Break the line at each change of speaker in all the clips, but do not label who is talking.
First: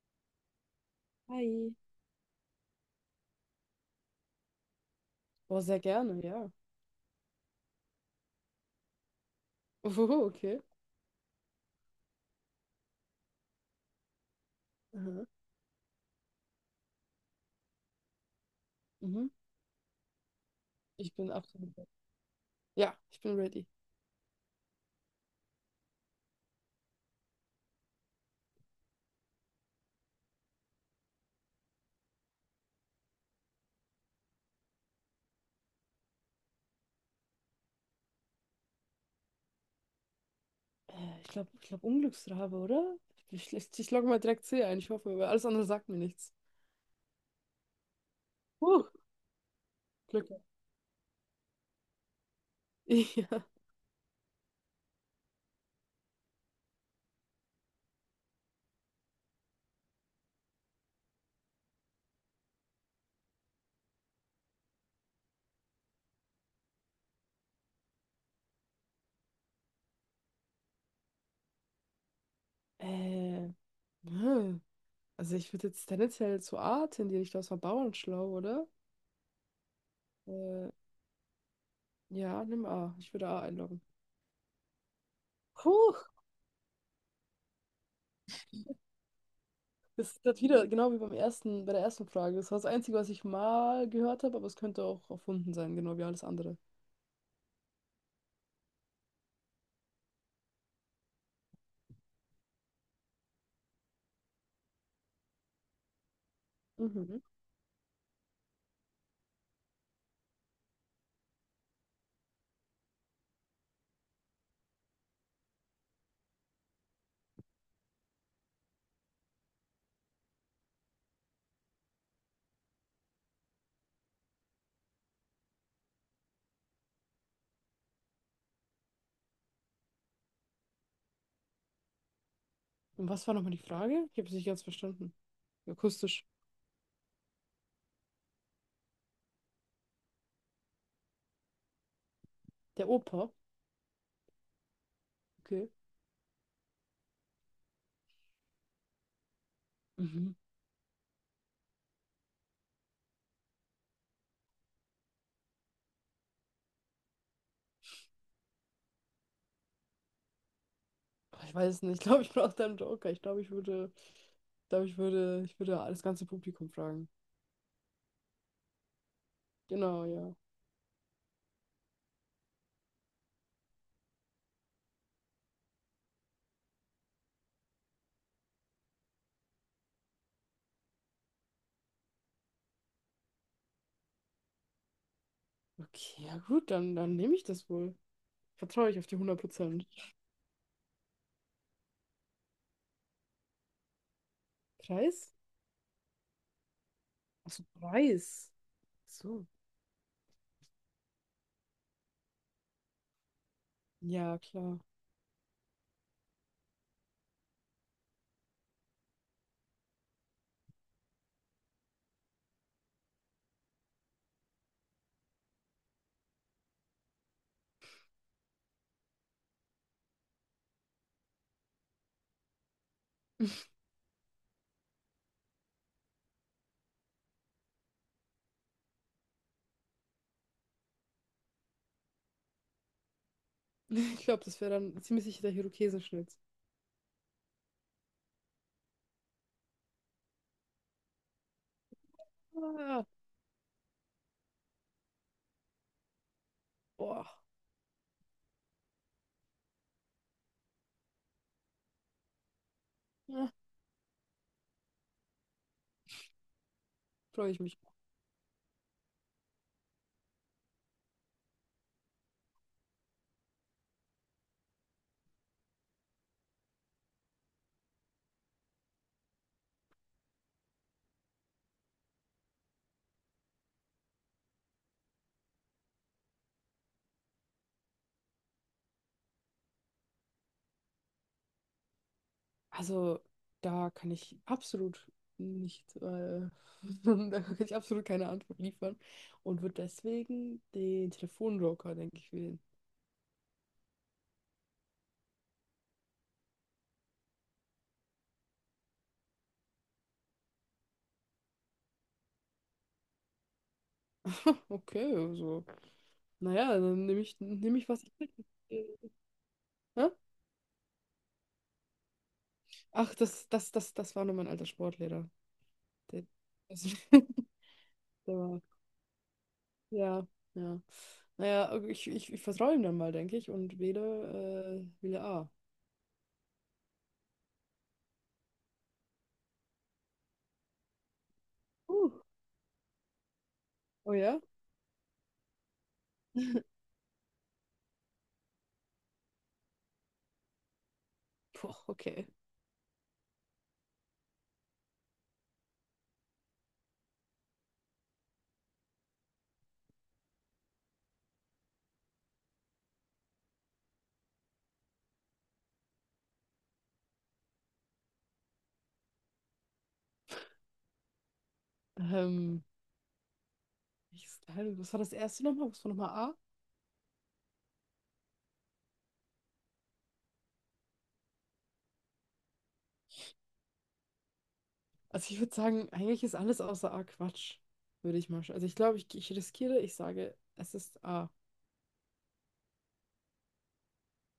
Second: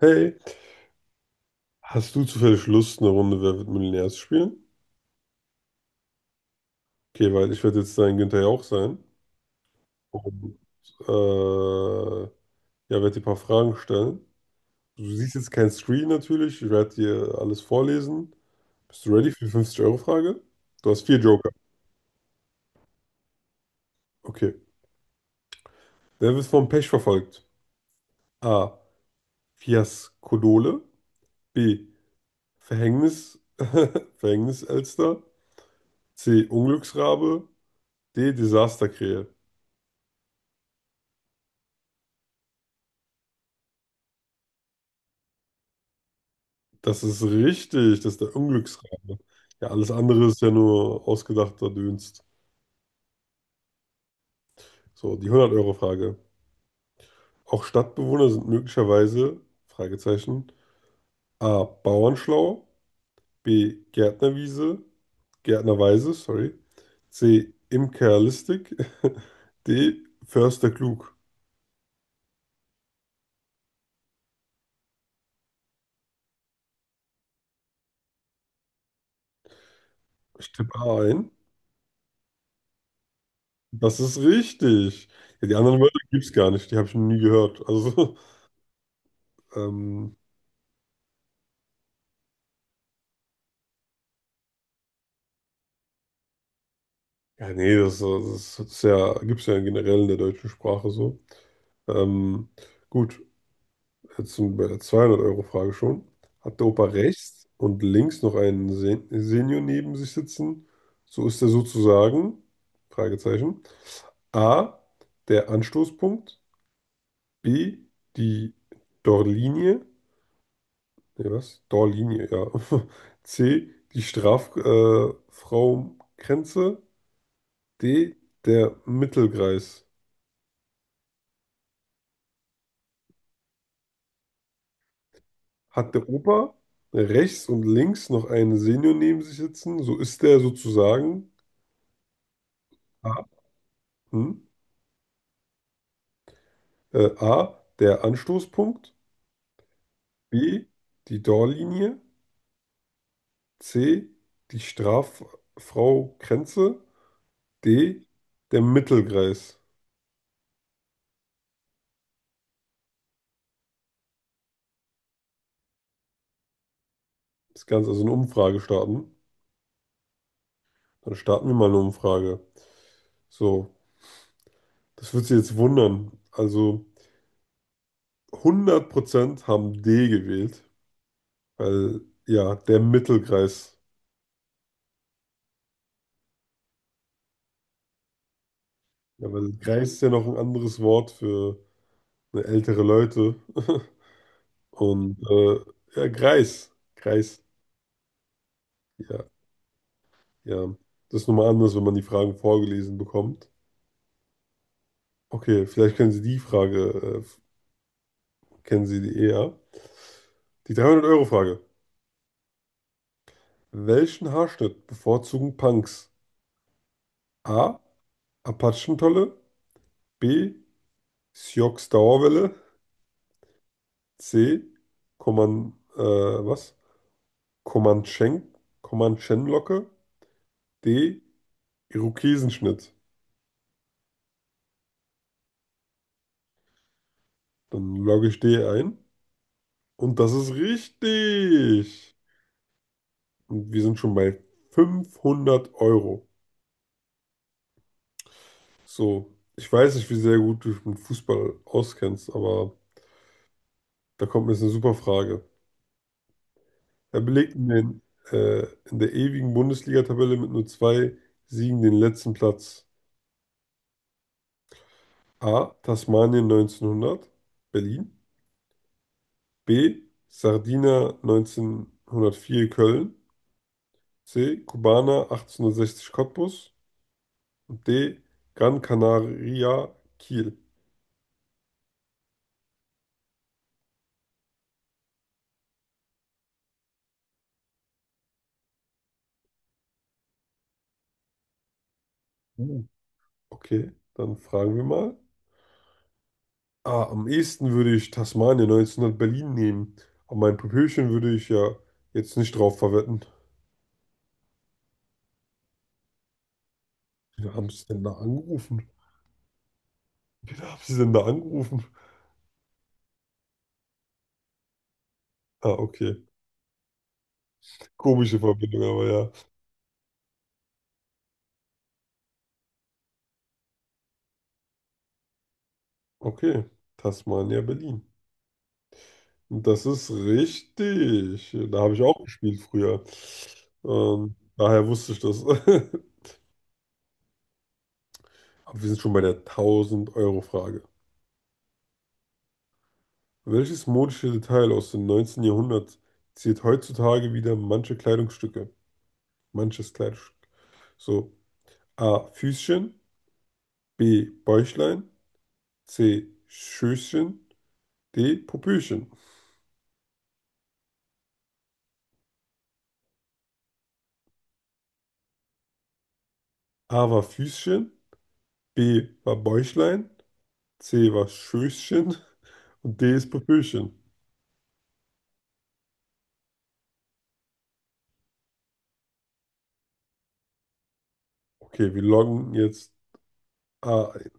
Hey,
Hi.
hast du zufällig Lust, eine Runde Wer wird Millionär zu spielen?
Oh, sehr gerne, ja.
Okay, weil ich werde jetzt dein Günther Jauch sein
Oh,
und
okay.
äh, ja, werde dir ein paar Fragen stellen. Du
Aha.
siehst jetzt keinen Screen natürlich, ich werde dir alles vorlesen. Bist du
Mhm.
ready für die 50-Euro-Frage? Du hast
Ich
vier
bin
Joker.
absolut. Ja, ich bin ready.
Okay. Wer wird vom Pech verfolgt? A. Fiaskodole. B. Verhängnis. Verhängniselster. C. Unglücksrabe. D. Desasterkrähe.
Ich glaube, ich glaub Unglücksrabe, oder? Ich logge mal direkt C ein, ich hoffe, weil alles andere sagt mir nichts.
Das ist richtig, das ist der
Huh,
Unglücksrate. Ja, alles andere
Glück.
ist ja nur ausgedachter Dünst.
Ja.
So, die 100-Euro-Frage. Auch Stadtbewohner sind möglicherweise, Fragezeichen, A. Bauernschlau, B. Gärtnerwiese, Gärtnerweise, sorry, C. Imkerlistig, D. Förster klug.
Äh, hm. Also ich würde jetzt tendenziell zu A tendieren. Ich glaube, es war Bauernschlau, oder?
Ich
Äh,
tippe A ein.
ja, nimm A. Ich würde A einloggen.
Das ist richtig. Ja, die anderen
Puh,
Wörter gibt es gar nicht, die habe ich noch nie gehört. Also,
das
ähm,
ist grad wieder genau wie beim ersten, bei der ersten Frage. Das war das Einzige, was ich mal gehört habe, aber es könnte auch erfunden sein, genau wie alles andere.
ja, nee, das ist ja, gibt es ja generell in der deutschen Sprache so. Ähm, gut, jetzt sind wir bei der 200 Euro frage schon. Hat der Opa
Mhm.
rechts und links noch einen Senior neben sich sitzen, so ist er sozusagen, Fragezeichen, A, der Anstoßpunkt, B, die Torlinie, nee, was? Torlinie, ja. C, die Strafraumgrenze, Frau- Grenze, D, der Mittelkreis.
Und was war nochmal die Frage? Ich habe es nicht ganz verstanden.
Hat der
Akustisch.
Opa rechts und links noch einen Senior neben sich sitzen, so ist der sozusagen
Der
A,
Opa?
hm,
Okay.
A, der Anstoßpunkt,
Mhm.
B, die Torlinie, C, die Straffrau Grenze, D, der Mittelkreis.
Ach, ich weiß es nicht. Ich glaube, ich brauche da einen Joker. Ich glaube, ich würde, ich glaube, ich würde das ganze Publikum fragen.
Das Ganze, also eine Umfrage starten.
Genau, ja.
Dann starten wir mal eine Umfrage. So, das wird Sie jetzt wundern. Also 100% haben D gewählt, weil ja, der Mittelkreis.
Okay, ja gut, dann nehme ich das wohl. Vertraue ich auf die
Ja,
hundert
weil
Prozent.
Greis ist ja noch ein anderes Wort für ne, ältere Leute. Und
Preis?
ja, Greis. Greis.
Achso, Preis.
Ja,
So.
ja. Das ist nochmal anders, wenn man die Fragen vorgelesen bekommt.
Ja, klar.
Okay, vielleicht kennen Sie die Frage, kennen Sie die eher. Die 300-Euro-Frage. Welchen Haarschnitt bevorzugen Punks? A. Apachentolle. B. Sioux Dauerwelle. C. Coman, äh, was? Comanchen, Comanchenlocke. D. Irokesenschnitt.
Ich glaube, das wäre dann ziemlich sicher der Irokesenschnitz.
Dann logge ich D ein. Und das ist richtig.
Ah,
Und wir sind schon bei 500 Euro.
boah.
So, ich weiß nicht, wie sehr gut du dich mit Fußball auskennst, aber
Ja,
da kommt mir jetzt eine super Frage. Er
freue
belegt
ich mich.
äh, in der ewigen Bundesliga-Tabelle mit nur zwei Siegen den letzten Platz. A. Tasmanien 1900, Berlin. B. Sardinia 1904 Köln. C. Kubaner 1860 Cottbus. D. Gran Canaria, Kiel.
Also, da kann ich absolut nicht, da kann ich absolut keine Antwort liefern und würde deswegen den Telefonjoker, denke ich, wählen.
Uh, Okay, dann fragen wir mal. Ah, am ehesten würde ich Tasmanien 1900 Berlin nehmen. Aber mein Popöchen würde ich ja jetzt nicht drauf verwetten.
Okay, also, naja,
Wen haben
nehm
sie
ich
denn
was.
da
Ich kriege.
angerufen?
Hä?
Wen haben sie denn da angerufen?
Ach, das war nur mein alter Sportlehrer.
Ah, okay.
Der, also, der
Komische
war,
Verbindung, aber ja.
ja, ja. Naja, ich vertraue ihm dann mal, denke ich, und wähle A.
Okay, Tasmania, Berlin. Und das ist richtig. Da habe ich
Uh,
auch gespielt früher.
oh ja?
Daher wusste ich das. Aber wir sind schon bei der 1000 Euro frage.
Puh, okay.
Welches modische Detail aus dem neunzehnten Jahrhundert ziert heutzutage wieder manche Kleidungsstücke? Manches Kleidungsstück. So, A. Füßchen, B. Bäuchlein, C. Schößchen, D. Popöchen.
Ähm. Ich, was war das erste nochmal? Was war nochmal A?
A war Füßchen, B war Bäuchlein, C war Schößchen und D ist Popöchen.
Also ich würde sagen, eigentlich ist alles außer A Quatsch, würde ich mal. Sch- Also ich glaube, ich riskiere, ich sage, es ist A.
Okay, wir loggen jetzt A ein.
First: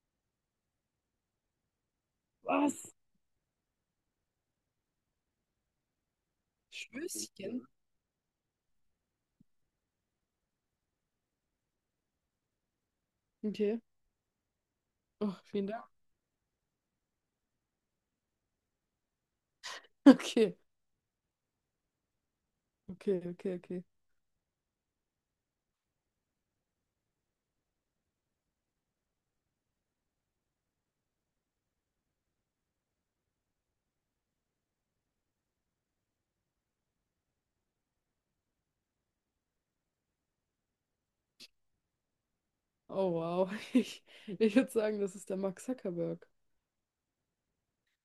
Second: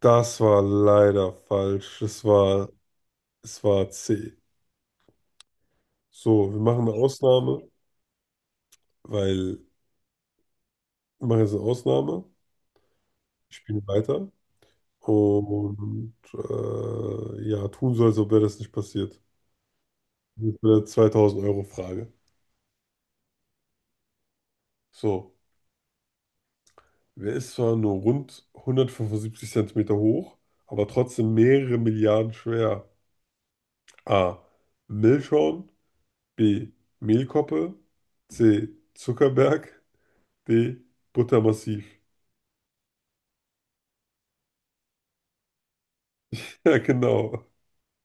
Das war leider falsch.
Was?
Es war C. So, wir machen eine
Stößchen?
Ausnahme, weil mache jetzt eine Ausnahme, ich
Okay.
spiele weiter
Oh, vielen Dank.
und ja, tun so, als ob wäre das nicht passiert.
Okay,
Das ist eine euro frage.
okay.
So, wer ist zwar nur rund 175 cm hoch, aber trotzdem mehrere Milliarden schwer? A. Milchschorn, B. Mehlkoppe, C. Zuckerberg, D. Buttermassiv.
Oh wow. Ich würde sagen, das ist der Mark Zuckerberg.
Ja, genau.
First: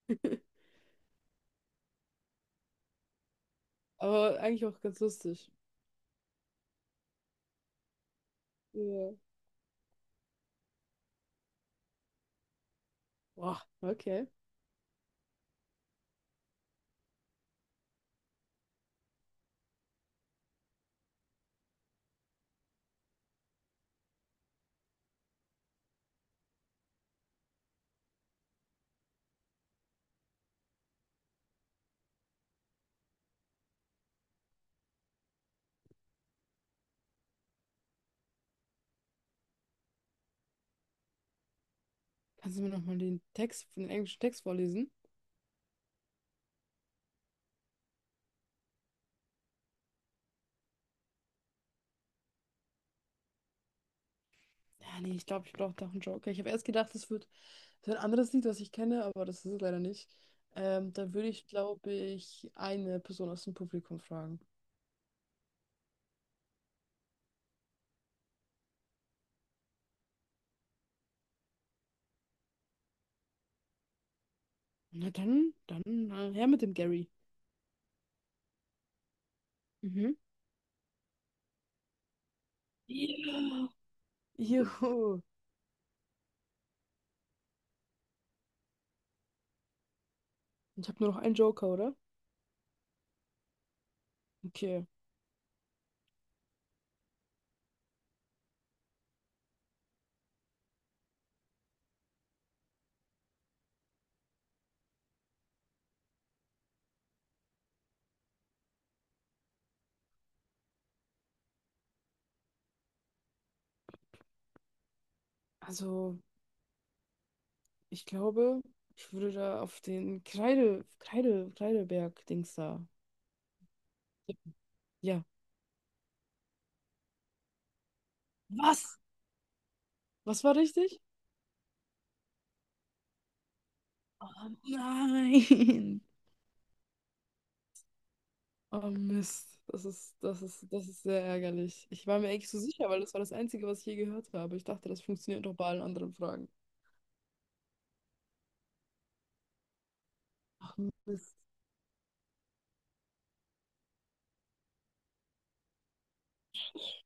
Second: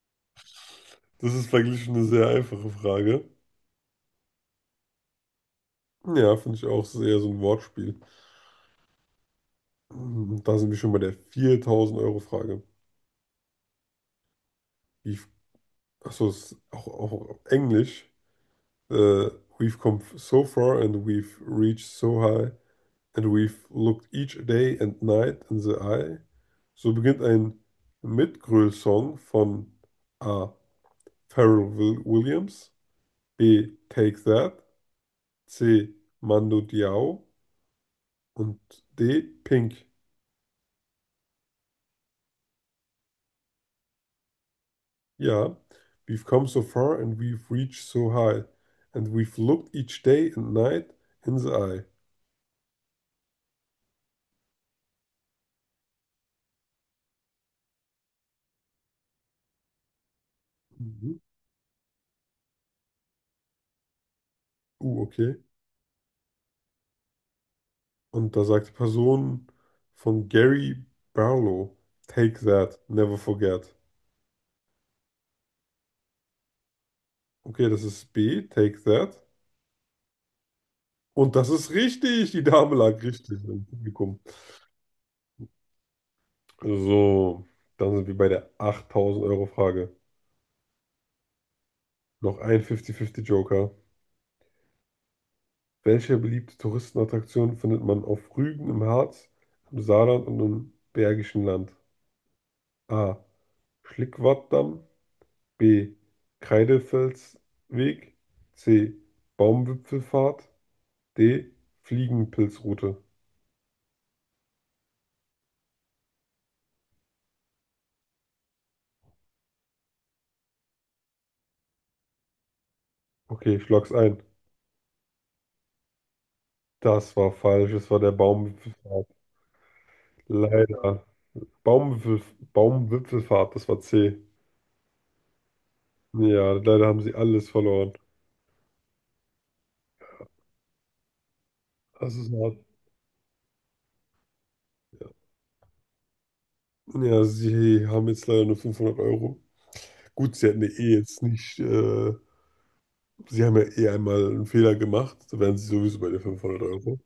Das ist verglichen eine sehr einfache Frage.
Aber eigentlich auch ganz lustig.
Ja, finde ich auch. Das ist eher so ein Wortspiel.
Ja.
Da sind wir schon bei der 4000 Euro frage.
Boah, okay.
We've- Achso, das ist auch auf Englisch. Äh, we've come so far and we've reached so high and we've looked each day and night in the eye. So beginnt ein Mitgröl-Song von A. Pharrell Will Williams, B. Take That, C. Mando Diao und D. Pink.
Kannst du mir nochmal den Text, den englischen Text vorlesen?
Yeah, we've come so far and we've reached so high, and we've looked each day and night in the eye.
Ja, nee, ich glaube, ich brauche doch einen Joker. Ich habe erst gedacht, es wird so ein anderes Lied, was ich kenne, aber das ist es leider nicht. Da
Mhm.
würde ich, glaube ich, eine Person aus dem Publikum fragen.
Okay. Und da sagt die Person von Gary Barlow, Take that, never forget.
Na dann, her mit dem Gary.
Okay, das ist B, Take that.
Mhm.
Und das ist richtig, die Dame lag richtig im
Ja.
Publikum.
Juhu.
So, dann sind wir bei der 8000 Euro Frage.
Ich habe nur noch einen Joker, oder?
Noch ein 50-50 Joker.
Okay.
Welche beliebte Touristenattraktion findet man auf Rügen im Harz, im Saarland und im Bergischen Land? A. Schlickwartdamm. B. Kreidefelsweg. C. Baumwipfelfahrt. D. Fliegenpilzroute.
Also, ich glaube, ich würde da auf den Kreideberg-Dings da
Okay, ich logg's ein.
tippen. Ja.
Das war falsch. Es war der
Was?
Baumwipfelfahrt.
Was war richtig?
Leider. Baumwipfel, Baumwipfelfahrt, das war C.
Oh nein.
Ja, leider haben sie alles verloren.
Oh Mist, das ist sehr ärgerlich. Ich
Das
war mir
ist
eigentlich
hart.
so sicher, weil das war das Einzige, was ich je gehört habe. Ich dachte, das
Ja,
funktioniert doch bei allen anderen Fragen.
Ja, sie haben jetzt leider nur 500 Euro. Gut, sie hatten ja eh jetzt
Mist.
nicht, sie haben ja eh einmal einen Fehler gemacht, da wären sie sowieso bei den 500 Euro.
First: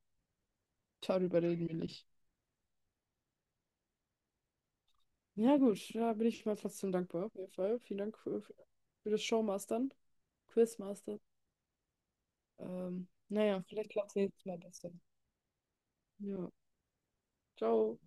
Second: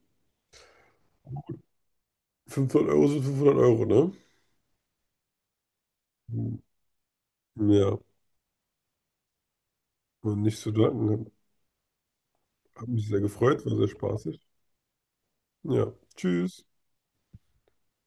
Darüber reden wir nicht.
500 Euro sind 500 Euro, ne?
Ja gut, da bin ich mal
Hm,
trotzdem dankbar, auf jeden Fall.
ja,
Vielen Dank für das Showmastern,
und nicht zu
Quizmastern.
danken. Hat mich sehr
Naja,
gefreut, war sehr
vielleicht klappt es
spaßig.
nächstes Mal besser.
Ja,
Ja,
tschüss.
ciao.